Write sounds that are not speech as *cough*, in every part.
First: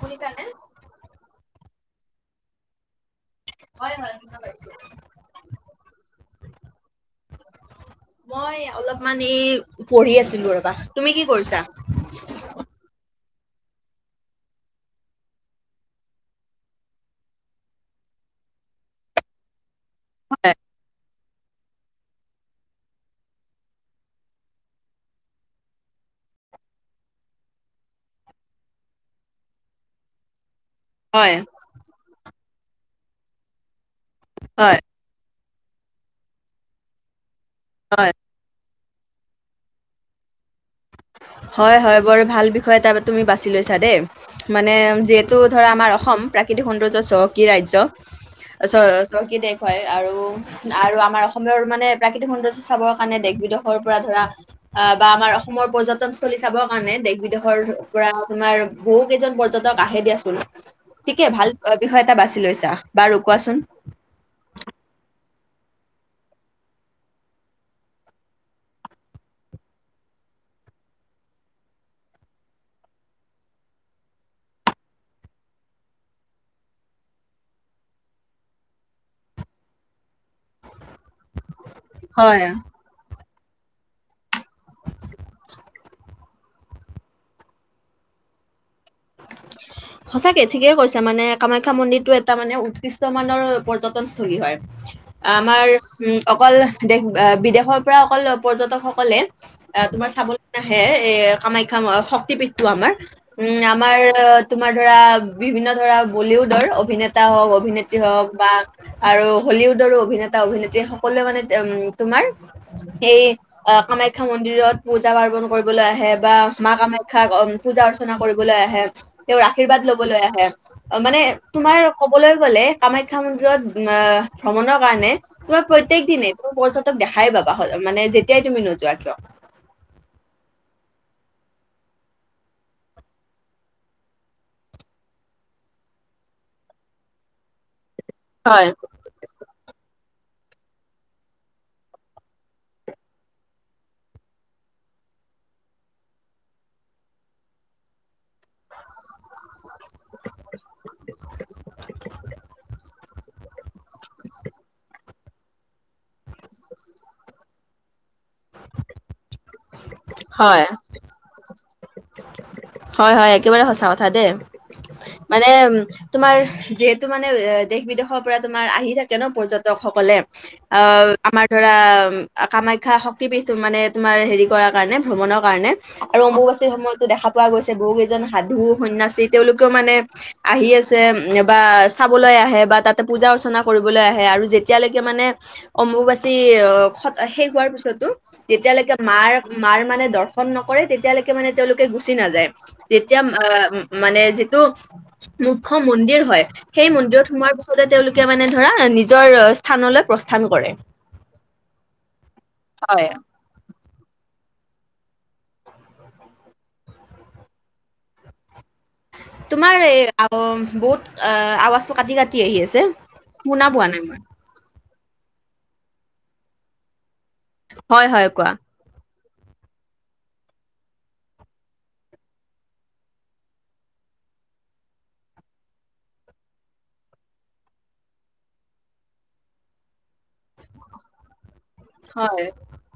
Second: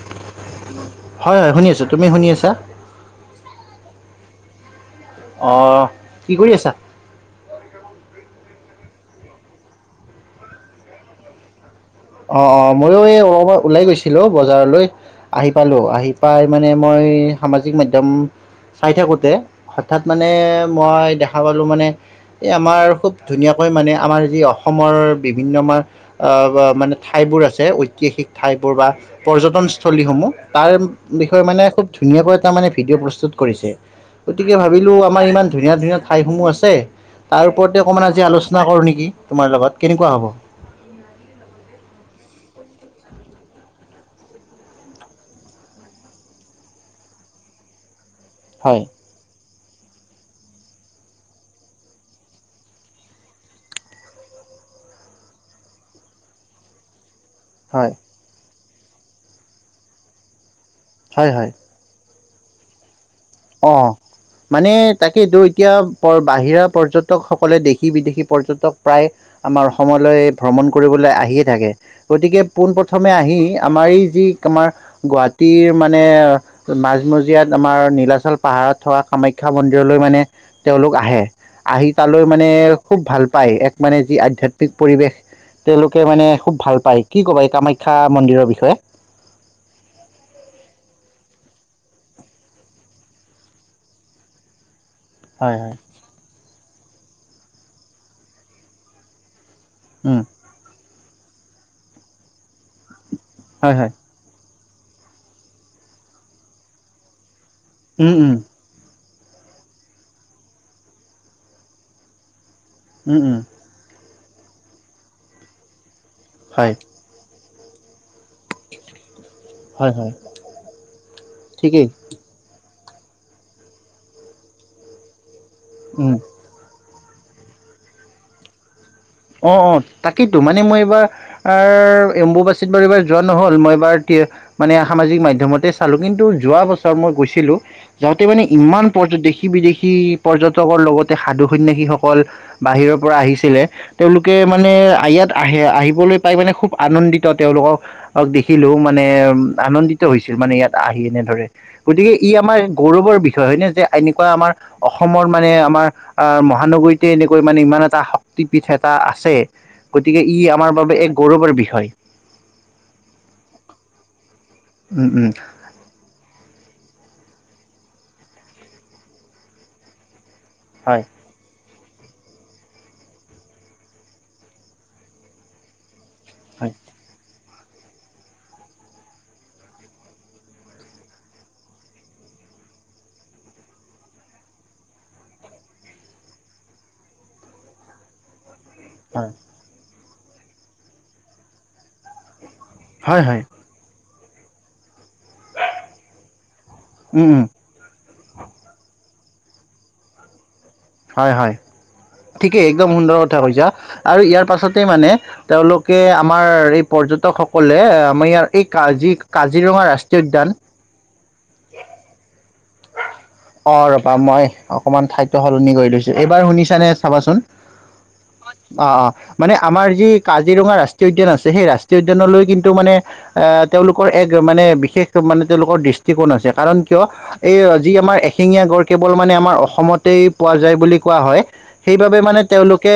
শুনিছানে? হয় হয় শুনি আছোঁ। তুমি শুনি আছা হয় হয়। শুনা পাইছোঁ। অ কি কৰি আছা? মই অলপমান এই পঢ়ি আছিলো ৰবা। তুমি কি কৰিছা? অ অ মইও এই অলপমান ওলাই গৈছিলো বজাৰলৈ। আহি পালোঁ। আহি পাই মানে মই এহ সামাজিক মাধ্যম চাই থাকোতে হঠাৎ মানে মই দেখা পালোঁ মানে এই আমাৰ খুব ধুনীয়াকৈ মানে আমাৰ যি অসমৰ বিভিন্ন আমাৰ আহ মানে ঠাইবোৰ আছে। ঐতিহাসিক ঠাইবোৰ বা পৰ্যটনস্থলীসমূহ তাৰ হয় বিষয়ে মানে খুব ধুনীয়াকৈ এটা মানে ভিডিঅ' প্ৰস্তুত কৰিছে। গতিকে হয় ভাবিলো আমাৰ ইমান ধুনীয়া ধুনীয়া ঠাইসমূহ আছে। তাৰ ওপৰতে অকণমান হয় আজি আলোচনা কৰোঁ নেকি তোমাৰ লগত কেনেকুৱা হ'ব। হয় হয়। বৰ ভাল বিষয় তাৰ তুমি বাছি লৈছা দেই। মানে যিহেতু ধৰা আমাৰ অসম প্ৰাকৃতিক সৌন্দৰ্য চহকী ৰাজ্য অ হয়, চহকী দেশ হয় আৰু আৰু আমাৰ অসমৰ মানে প্ৰাকৃতিক সৌন্দৰ্য চাবৰ কাৰণে দেশ বিদেশৰ পৰা ধৰা। আহ, বা আমাৰ অসমৰ পৰ্যন পৰ্যটনস্থলী চাবৰ কাৰণে দেশ বিদেশৰ হয়, পৰা তোমাৰ বহু কেইজন পৰ্যটক আহে দিয়া চোন। ঠিকে হয়, হয়। ভাল বিষয় এটা বাছি লৈছা বাৰু কোৱাচোন। অহ। মানে তাকেইতো এতিয়া প বাহিৰা পৰ্যটকসকলে দেশী বিদেশী পৰ্যটক প্ৰায় আমাৰ অসমলৈ ভ্ৰমণ কৰিবলৈ আহিয়ে থাকে। গতিকে পোন প্ৰথমে আহি আমাৰ এই যি আমাৰ গুৱাহাটীৰ মানে মাজমজিয়াত আমাৰ নীলাচল চল পাহাৰত থকা কামাখ্যা মন্দিৰলৈ মানে তেওঁলোক আহে। আহি তালৈ হয় মানে খুব ভাল পায়। এক মানে যি আধ্যাত্মিক পৰিৱেশ তেওঁলোকে মানে খুব ভাল পায়। কি কবা এই কামাখ্যা মন্দিৰৰ বিষয়ে। সঁচাকে ঠিকেই কৈছে মানে কামাখ্যা মন্দিৰটো এটা মানে উৎকৃষ্ট মানৰ পৰ্যটন স্থলী হয়। হয় আমাৰ হয় উম, অকল দেশ বিদেশৰ পৰা অকল পৰ্যটকসকলে এহ তোমাৰ উম চাবলৈ নাহে এহ কামাখ্যা শক্তি পীষ্ঠ আমাৰ উ হয় হয় তোমাৰ তোমাৰ ধৰা বিভিন্ন ধৰা বলিউডৰ অভিনেতা হওক অভিনেত্ৰী উম হওক উম বা আৰু হলিউডৰো অভিনেতা অভিনেত্ৰী সকলোৱ মানে উ তোমাৰ উম এই উম কামাখ্যা মন্দিৰত পূজা পাৰ্বন কৰিবলৈ আহে বা হয় মা কামাখ্যা পূজা অৰ্চনা কৰিব কৰিবলে আহে, তেওঁৰ আৰ্শীবাদ হয় হয় লবলৈ আহে অ মানে তোমাৰ ঠিকেই কবলৈ গলে কামাখ্যা মন্দিৰত ভ্ৰমণৰ কাৰণে তোমাৰ প্ৰত্যয়েক উম, দিনে তহ পৰ্যটক দেখাই পাবা হলে মানে যেতিয়াই তুমি নোযোৱা কিয় অহ অহ, তাকেইতো মানে মই এইবাৰ আৰু এম্বুবাচিত বাৰু এইবাৰ যোৱা নহল মই এবাৰ মানে সামাজিক মাধ্যমতে চালোঁ। কিন্তু যোৱা বছৰ মই গৈছিলোঁ। হেতি মানে হয় ইমান পৰ্যদেশী, দেশী বিদেশী পৰ্যটকৰ লগতে সাধু সন্যাসীসকল বাহিৰৰ পৰা আহিছিলে তেওঁলোকে মানে ইয়াত আহে আহিবলৈ পাই মানে খুব আনন্দিত তেওঁলোকো অক, দেখিলেও মানে আনন্দিত হৈছিল মানে ইয়াত আহি এনেদৰে। গতিকে ই আমাৰ গৌৰৱৰ বিষয় হয় নে যে এনেকুৱা আমাৰ অস অসমৰ মানে আমাৰ আহ মহানগৰীতে এনেকৈ মানে ইমান এটা শক্তিপীঠ এ এটা আছে গতিকে ই হয় আমাৰ বাবে এক গৌৰৱৰ বিষয়। হয়- হয় একেবাৰে সঁচা কথা দেই মানে উম তোমাৰ যিহেতু মানে দেশ -বিদেশৰ পৰা তোমাৰ আহি থাকে ন'পৰ্যটক সকলে অ, হয়, আমাৰ ধৰা কামাখ্যা শক শক্তিপিঠ মানে তোমাৰ হেৰি কৰাৰ কাৰণে ভ্ৰমণৰ কাৰণে অম্বুবচীৰ হয়, সময়তো দেখা পোৱা গৈছে বহুকেইজন সাধু - সন্যাচী তেওঁলোকেও মানে আহি আছে বা চাবলৈ আহে বা তাতে পূজা অৰ্চনা কৰিবলৈ আহে আৰু যেতিয়ালৈকে মানে অম্বুবাচী অহ, খত শেষ হোৱাৰ পিছত টো যেতিয়ালৈকে হয়, মাৰ -মাৰ মানে দৰ্শন নকৰে তেতিয়ালৈকে মানে তেওঁলোকে গুচি নাযায়। যেতিয়া হয়, হয়, মানে যিটো মূখ্য মন্দিৰ হয় সেই মন্দিৰত উম, উম, সোমোৱাৰ পিছত তোলে তেওঁলোকে মানে ধৰা নিজৰ স্থানলৈ প্ৰস্থান কৰে। হয় -হয় ঠিকেই একদম হয় সুন্দৰ কথা কৈছা আৰু ইয়াৰ পাছতে মানে তেওঁলোকে আমাৰ এই পৰ্যটকসকলে আমাৰ ইয়াৰ এই কাজিক তোমাৰ এই আৱ বহুত আৱাজটো কাটি -কাটি আহি আছে। শুনা অ, পোৱা নাই ৰবা মই অকমান ঠাইটো সলনি কৰি লৈছো এইবাৰ শুনিছা নে চাবাচোন? হয় -হয় কোৱা? অ', অ', মানে আমাৰ যি কাজিৰঙা ৰাষ্ট্ৰীয় উদ্যান আছে সেই ৰাষ্ট্ৰীয় উদ্যানলৈ কিন্তু মানে এ তেওঁলোকৰ এক মানে বিশেষ মানে তেওঁলোকৰ দৃষ্টিকোণ আছে কাৰণ কিয় এই যি আমাৰ এশিঙীয়া গড় কেৱল মানে আমাৰ অসমতেই পোৱা যায় বুলি কোৱা হয় সেইবাবে মানে হয় তেওঁলোকে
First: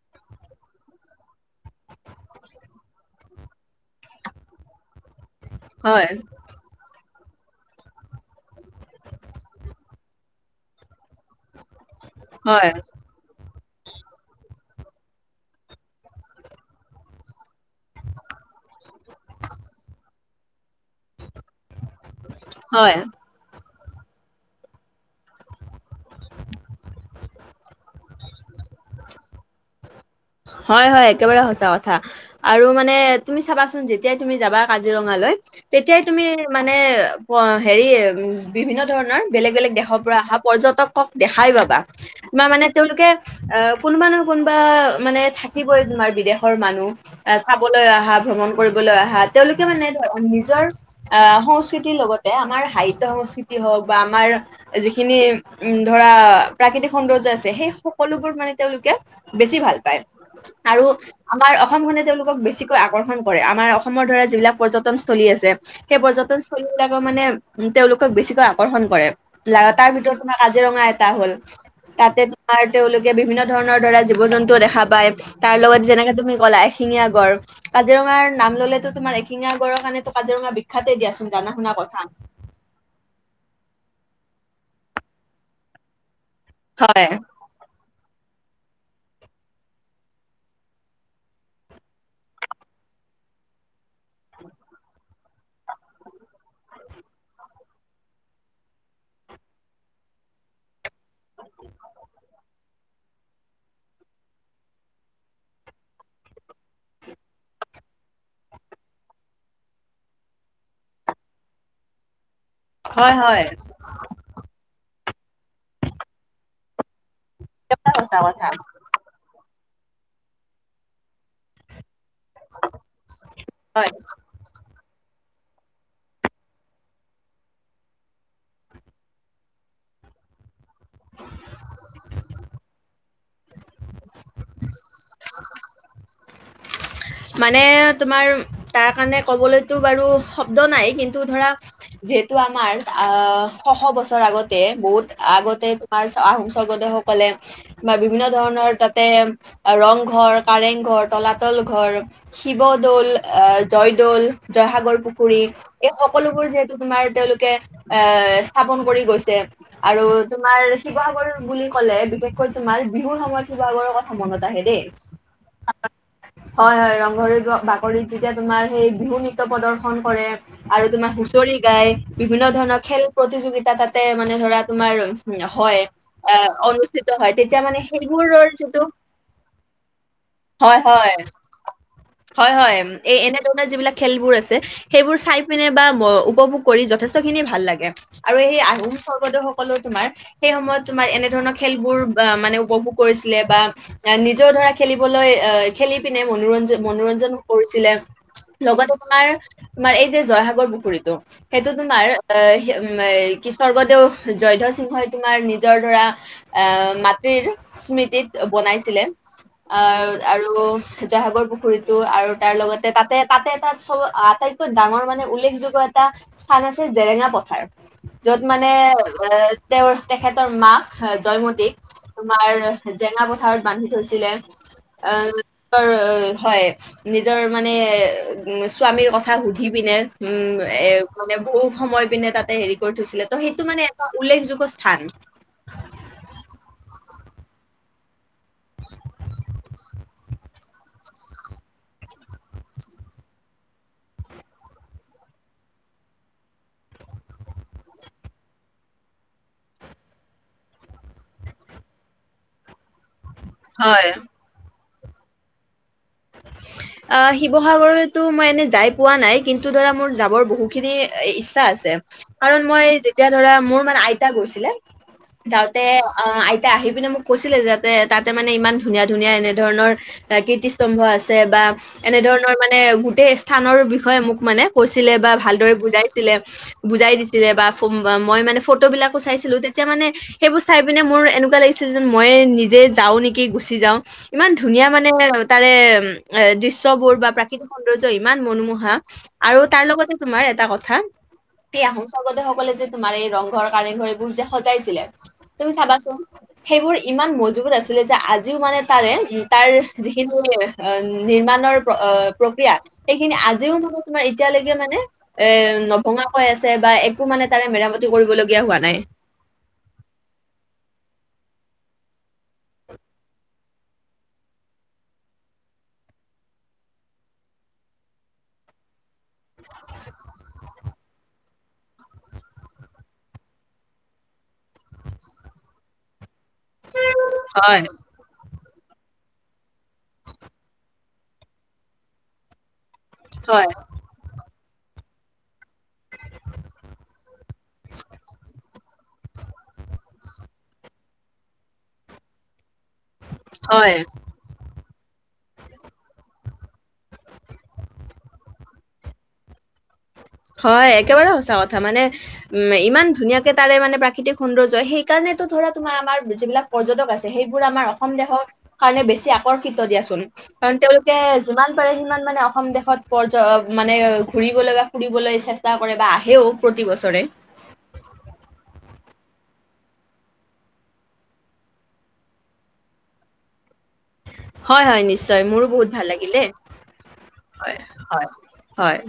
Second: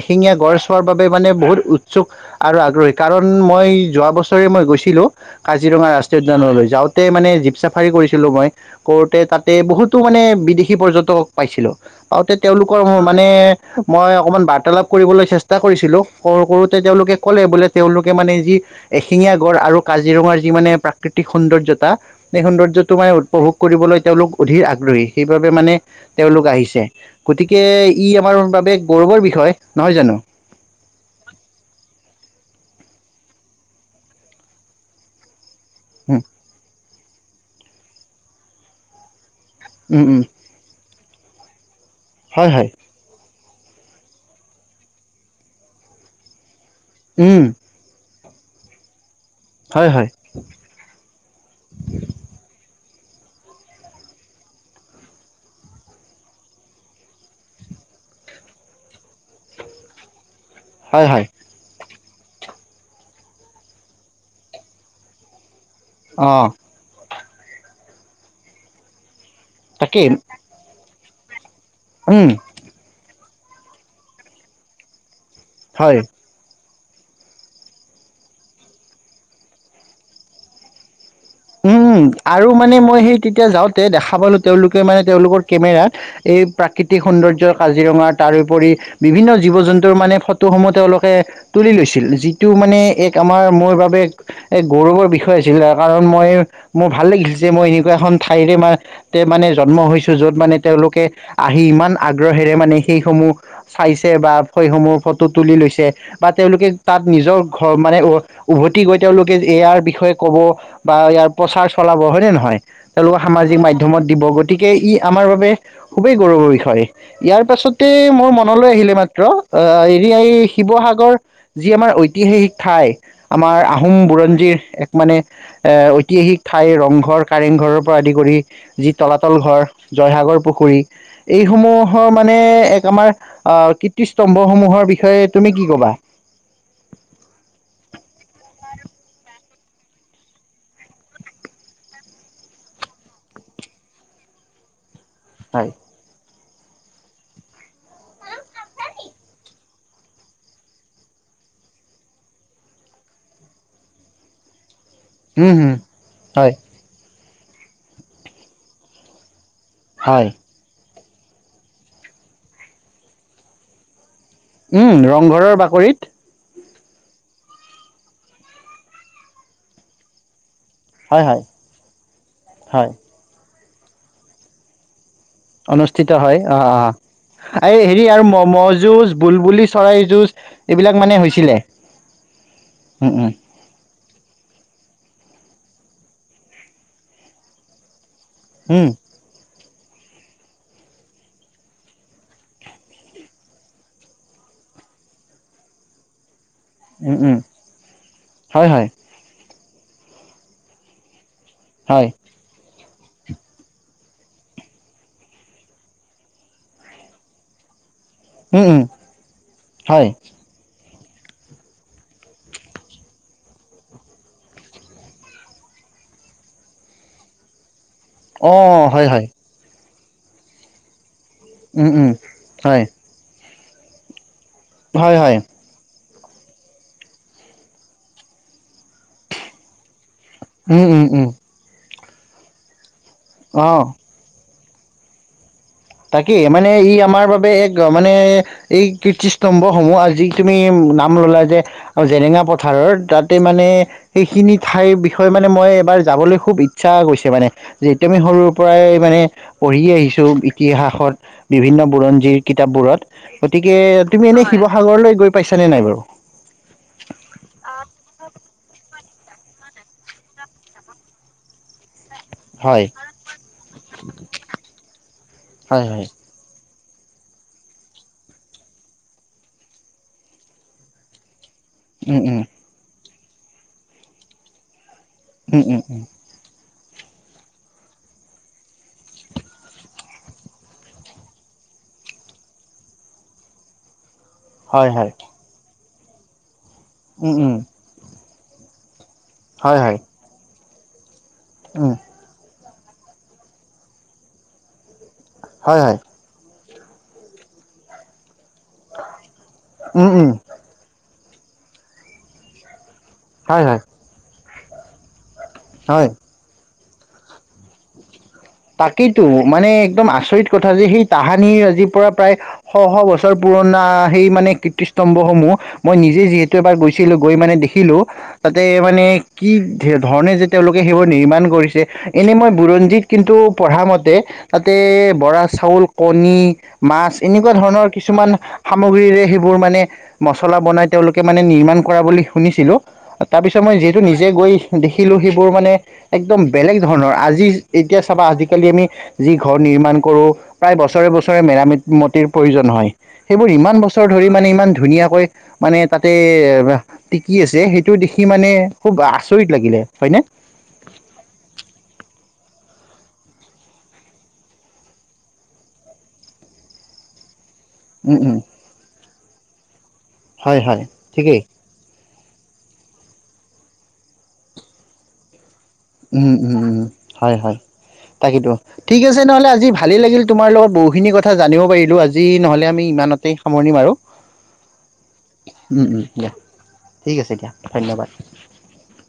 এশিঙীয়া গড় চোৱাৰ বাবে মানে বহুত উৎসুক আৰু আগ্ৰহী কাৰণ মই যোৱা বছৰে মই গৈছিলোঁ কাজিৰঙা হয় ৰাষ্ট্ৰীয় উদ্যানলৈ যাওঁতে মানে জীপ চাফাৰী কৰিছিলোঁ মই কৰোঁতে তাতে বহুতো মানে বিদেশী পৰ্যটকক পাইছিলোঁ পাওঁতে হয় তেওঁলোকৰ মানে মই অকমান বাৰ্তালাপ কৰিবলৈ চেষ্টা কৰিছিলোঁ কৰো কৰোঁতে তেওঁলোকে ক'লে বোলে তেওঁলোকে মানে যি এশিঙীয়া গড় আৰু কাজিৰঙাৰ যি মানে প্ৰাকৃতিক সৌন্দৰ্যতা এই সৌন্দৰ্যটো হয় মানে উপভোগ কৰিবলৈ তেওঁলোক অধিৰ আগ্ৰহী সেইবাবে মানে তেওঁলোক আহিছে। গতিকে ই আমাৰ বাবে গৌৰৱৰ বিষয় নহয় জানো? হয় -হয় একেবাৰে সঁচা কথা। আৰু মানে তুমি চাবাচোন যেতিয়াই তুমি যাবা কাজিৰঙালৈ তেতিয়াই উম, তুমি মানে হেৰি উম, বিভিন্ন ধৰণৰ বেলেগ- বেলেগ দেশৰ উম, পৰা উম, আহা পৰ্য্যটকক দেখাই পাবা বা হয় মানে হয় তেওঁলোকে অ, কোনবা নহ কোনবা মানে থাকিবই তোমাৰ বিদেশৰ মানুহ আহ, উম, চাবলৈ আহা ভ্ৰমণ কৰিবলৈ আহা তেওঁলোকে হয় মানে হয় ধৰ *unintelligible* নিজৰ আহ, সংস্কৃতিৰ লগতে আমাৰ সাহিত্য সংস্কৃতি হওঁক বা আমাৰ যিখিনি উম, ধৰা প্ৰাকৃতিক সৌন্দৰ্য আছে সেই সকলোবোৰ মানে তেওঁলোকে বেছি ভাল পায় আৰু হয় হয় আমাৰ অসমখনে তেওঁলোকক বেছি কৈ আকৰ্ষণ কৰে আমাৰ অসমৰ ধৰা যিবিলাক পৰ্যটনস্থলী আছে সেই অঁ পৰ্যটনস্থলী বিলাকো মানে উম, তেওঁলোকক বেছিকৈ আকৰ্ষণ কৰে তাৰ তাকেই ভিতৰত তোমাৰ কাজিৰঙা এটা হ'ল তাতে উম, তোমাৰ তেওঁলোকে বিভিন্ন ধৰণৰ ধৰা জীৱ -জন্তুও দেখা পায় তাৰ লগত হয় যেনেকা তুমি ক'লাই এশিঙীয়া গড় কাজিৰঙাৰ নাম ল'লেতো তোমাৰ এশিঙীয়া গড়ৰ কাৰণেটো কাজিৰঙা বি বিখ্যাতে দিয়াচোন জানা শুনা কথা। উম আৰু মানে মই সেই তেতিয়া যাওঁতে দেখা পালোঁ তেওঁলোকে মানে তেওঁলোকৰ কেমেৰাত এই প্ৰাকৃতিক হয় সৌন্দৰ্য কাজিৰঙা তাৰোপৰি বিভিন্ন জীৱ -জন্তুৰ মানে ফটোসমূহ তেওঁলোকে তুলি লৈছিল যিটো মানে এক আমাৰ মোৰ বাবে এক গৌৰৱৰ বিষয় আছিল *unintelligible* কাৰ মই, মোৰ ভাল লাগিছিল যে, মই এনেকুৱা এখন ঠাইৰে ম তে মানে জন্ম হৈছো, যত মানে তেওঁলোকে আহি ইমান আগ্ৰহেৰে মানে সেইসমূহ চাইছে বা সেইসমূহ ফটো তুলি লৈছে, বা তেওঁলোকে তাত নিজৰ ঘৰ মানে, উভতি গৈ তেওঁলোকে এয়াৰ বিষয়ে কব, বা ইয়াৰ প্ৰচাৰ চলাব হয়নে নহয়? হয় তেওঁলোক হয় সামাজিক মাধ্যমত দিবগৈ, গতিকে ই আমাৰ বাবে খুবেই গৌৰৱৰ বিষয়। ইয়াৰ পাছতে একেবাৰে সঁচা মোৰ কথা মনলৈ আহিলে এই মাত্ৰ, অ এৰিয়া এই শিৱসাগৰ যি আমাৰ ঐতিহাসিক ঠাই, আমাৰ হয় আহোম বুৰঞ্জীৰ এক মানে ঐতিহাসিক ঠাই ৰংঘৰ, কাৰেংঘৰৰ পৰা আদি কৰি যি তলাতল ঘৰ, জয়সাগৰ পুখুৰী, এই সমূহৰ মানে এক আমাৰ আঁ কীৰ্তিস্তম্ভসমূহৰ বিষয়ে তুমি কি ক'বা? মানে তোমাৰ তাৰ কাৰণে কবলৈতো বাৰু শব্দ নাই, কিন্তু ধৰা, যিহেতু আমাৰ আহ শ'শ বছৰ আগতে, বহুত হয় আগতে মাৰ্চ আহোম স্বৰ্গদেউসকলে, বা বিভিন্ন ধৰণৰ তাতে ৰং ঘৰ, কাৰেং ঘৰ, তলাতল ঘৰ, শিৱদৌ'ল, আহ জয়দৌ'ল, জয়সাগৰ পুখুৰী উম হম এই সকলোবোৰ হয় যিহেত তো তোমাৰ তেওঁলোকে এ স্থাপন কৰি গৈছে, আৰু হয় তোমাৰ শিৱসাগৰ বুলি ক'লে, বিশেষকৈ তোমাৰ বিহুৰ সময়ত শিৱসাগৰৰ কথ মনত আহে। উম'‌ দেই ৰংঘৰৰ বাকৰিত। হয় হয়, ৰংঘৰৰ বাকৰিত যেতিয়া তোমাৰ সেই বিহু নৃত্য প্ৰদৰ্শন কৰে, আৰু তোমাৰ হয় হয় হুচৰি গাই, বিভিন্ন ধৰণৰ হয় খেল প্ৰতিযোগিতা তাতে মানে ধৰা তোমাৰ হয় অনুষ্ঠিত হয় আহ অঁ, অনুষ্ঠিত হয় তেতিয়া অ মানে এই হেৰি আৰু সেইবোৰৰ ম'ম'হ যিটো যুঁজ, বুলবুলি চৰাই যুঁজ, হয় এইবিলাক মানে হয় হৈছিলে। হয় হয়। উম এ উম এনে যিবিলাক খেলবোৰ আছে, সেইবোৰ চাই পিনে বা উপভোগ কৰি যথেষ্ট খিনি ভাল লাগে, আৰু এই আহু উম স্বৰ্গদেউ সকলেও তোমাৰ, সেই সময়ত তোমাৰ এনে ধৰণৰ খেলবোৰ ব মানে উপভোগ কৰিছিলে বা এ নিজৰ ধৰা খেলিবলৈ আহ খেলি পিনে, মনোৰঞ্জন উম মনোৰঞ্জন উম কৰিছিলে, হয় হয় লগতে তোমাৰ তোমাৰ এই যে জয়সাগৰ পুখুৰীতটো, সেইটো হয় তোমাৰ আহ কি স্বৰ্গদেউ জয়ধ্বজ সিংহই তোমাৰ নিজৰ ধৰা এ মাতৃৰ স্মৃতিত উম উম বনাইছিলে। হয় অ' আৰু জয়হাগৰ পু পুখুৰীতটো আৰু তাৰ লগতে তাতে তাতে এটা চব, আটাইতকৈ ডাঙৰ মানে উল্লেখযোগ্য এটা স্থান আছে জেৰেঙা পথাৰ। য'ত অ মানে হয় হয় এ তেওঁৰ তেখেতৰ মাক' জয়মতীক উম উম হয় তোমাৰ'জেৰাঙা পথাৰত বান্ধি থৈছিলে। হয় হয় আহ হয় নিজৰ মানে উ স্বামীৰ কথা সুধি পিনে' উম এ উম উম মানে বহুত সময় পিনে তাতে হেৰি কৰি থৈছিলে ত' সেইটো অ মানে এটা উল্লেখযোগ্য স্থান। তাকেই, মানে ই আমাৰ বাবে এক মানে এই কীৰ্ত্তিস্তম্ভসমূহ আজি তুমি নাম ল'লা যে, আৰু জেৰেঙা পথাৰৰ তাতে মানে সেইখিনি ঠাইৰ বিষয়ে মানে মই এবাৰ যাবলৈ খুব ইচ্ছা গৈছে মানে, যেতিয়া আমি সৰুৰ পৰাই মানে পঢ়ি আহিছো, ইতিহাসত, বিভিন্ন বুৰঞ্জীৰ কিতাপবোৰত গতিকে, হয়। তুমি এনে শিৱ সাগৰলৈ গৈ পাইছা নে নাই বাৰু? আহ শিৱসাগতো মই এনেই যাই পোৱা নাই। কিন্তু' ধৰা মোৰ যাবৰ বহুখিনি ইচ্ছা আছে, কাৰণ মই হয় যেতিয়া ধৰা মোৰ মানে আইতা গৈছিলে, যাওঁতে হয় হয় অ আই তাৰ, আহি পিনে মোক কৈছিলে যাতে তাতে মানে ইমান ধুনীয়া ধুনীয়া এনে ধৰণৰ কীৰ্তিস্তম্ভ আছ বা এনে উম উম ধৰণৰ মানে গোটেই স্থানৰ বিষয়ে মোক মানে কৈছিলে। বা উম ভালদৰে উম উম বুজাইছিলে বুজাই দিছিলে বা মই মানে ফটো বিলাকো চাইছিলো তেতিয়া মানে- সেইবোৰ চাই পিনে মোৰ এনেকুৱা লাগিছিল যেন মই নিজে যাওঁ নেকি গুচি যাওঁ। ইমান ধুনীয়া হয় মানে হয় তাৰে এ দৃশ্য বোৰ বা উম উম প্ৰাকৃতিক- ইমান মনোমোহা আৰু হয় তাৰ হয় লগতে তোমাৰ এটা কথা এ উম আহোম - জগত সকলে যে তোমাৰ এই ৰংঘৰ কাৰেংঘৰ এইবোৰ যে সজাইছিলে, তুমি হয় হয় চাবাচোন। সেইবোৰ ইমান মজবুত আছিলে যে, আজিও মানে তাৰে উ তাৰ উম উম যিখিনি। নিৰ্মামানৰ প্ৰক্ৰিয়া সেইখিনি হয় আজিও হয় মানে তোমাৰ এতিয়ালৈকে মানে- এ হয় নভঙা কৈ আছে বা একো মানে তাৰে মেৰামতি কৰিবলগীয়া হয়। তাকেইেতো মানে একদম আচৰিত কথা যে সেই তাহানিৰ আজিৰ পৰা প্ৰায়- শ শ বছৰ পুৰণা সেই মানে কীৰ্তিস্তম্ভসমূহ- মই নিজে যিহেতু এবাৰ গৈছিলো গৈ মানে দেখিলো তাতে মানে- কি ধৰণে যে তেওঁলোকে সেইবোৰ নিৰ্মাণ কৰিছে, এনেই মই বুৰঞ্জীক- কিন্তু পঢ়া মতে তাতে বৰা চাউল, কণী- মাছ এনেকুৱা হয়, ধৰণৰ কিছুমান- সামগ্ৰীৰে সেইবোৰ মানে মছলা বনাই তেওঁলোকে মানে নিৰ্মাণ কৰা বুলি শুনিছিলোঁ। তাৰ পিছত হয়, মই যিহেতু নিজে গৈ দেখিলো সেইবোৰ মানে একদম বেলেগ ধৰণৰ আজি- এতিয়া চাবা আজিকালি আমি যি ঘৰ নিৰ্মাণ কৰো প্ৰায় বছৰে বছৰে- ছৰে মেৰামেতিৰ প্ৰয়োজন হয়, সেইবোৰ ইমান হয়। বছৰ ধৰি মানে ইমান ধুনীয়াকৈ- মানে তাতে- টিকি আছে, সেইটো দেখি মানে খুব আচৰিত লাগিলে হয় ন- হয় একেবাৰে সঁচা কথা মানে- উম ইমান ধুনীয়াকে তাৰে মানে প্ৰাকৃতিক সৌন্দৰ্য সেইকাৰণেতো ধৰা তোমাৰ আমাৰ যিবিলাক- পৰ্যটক আছে সেইবোৰ আমাৰ অসম উম উম দেশৰ কাৰণে বেছি আকৰ্ষিত দিয়াচোন। হয় কাৰণ হয় তেওঁলোকে ঠিকেই যিমান পাৰে সিমান মানে অসম দেশত পৰয মানে ঘুৰিব লগা- ফুৰিবলৈ চেষ্টা কৰে বা উম আহেও উম উম প্ৰতি বছৰে- হয় হয় তাকেইতো ঠিক আছে নহ'লে আজি ভালেই লাগিল তোমাৰ লগত বহুখিনি কথা জানিব পাৰিলোঁ আজি নহ'লে আমি ইমানতে- সামৰণি মাৰো। হয় হয় নিশ্চয় মোৰো বহুত ভাল দিয়া লাগিলেই ঠিক আছে দিয়া হয় ধন্যবাদ হয় হয়।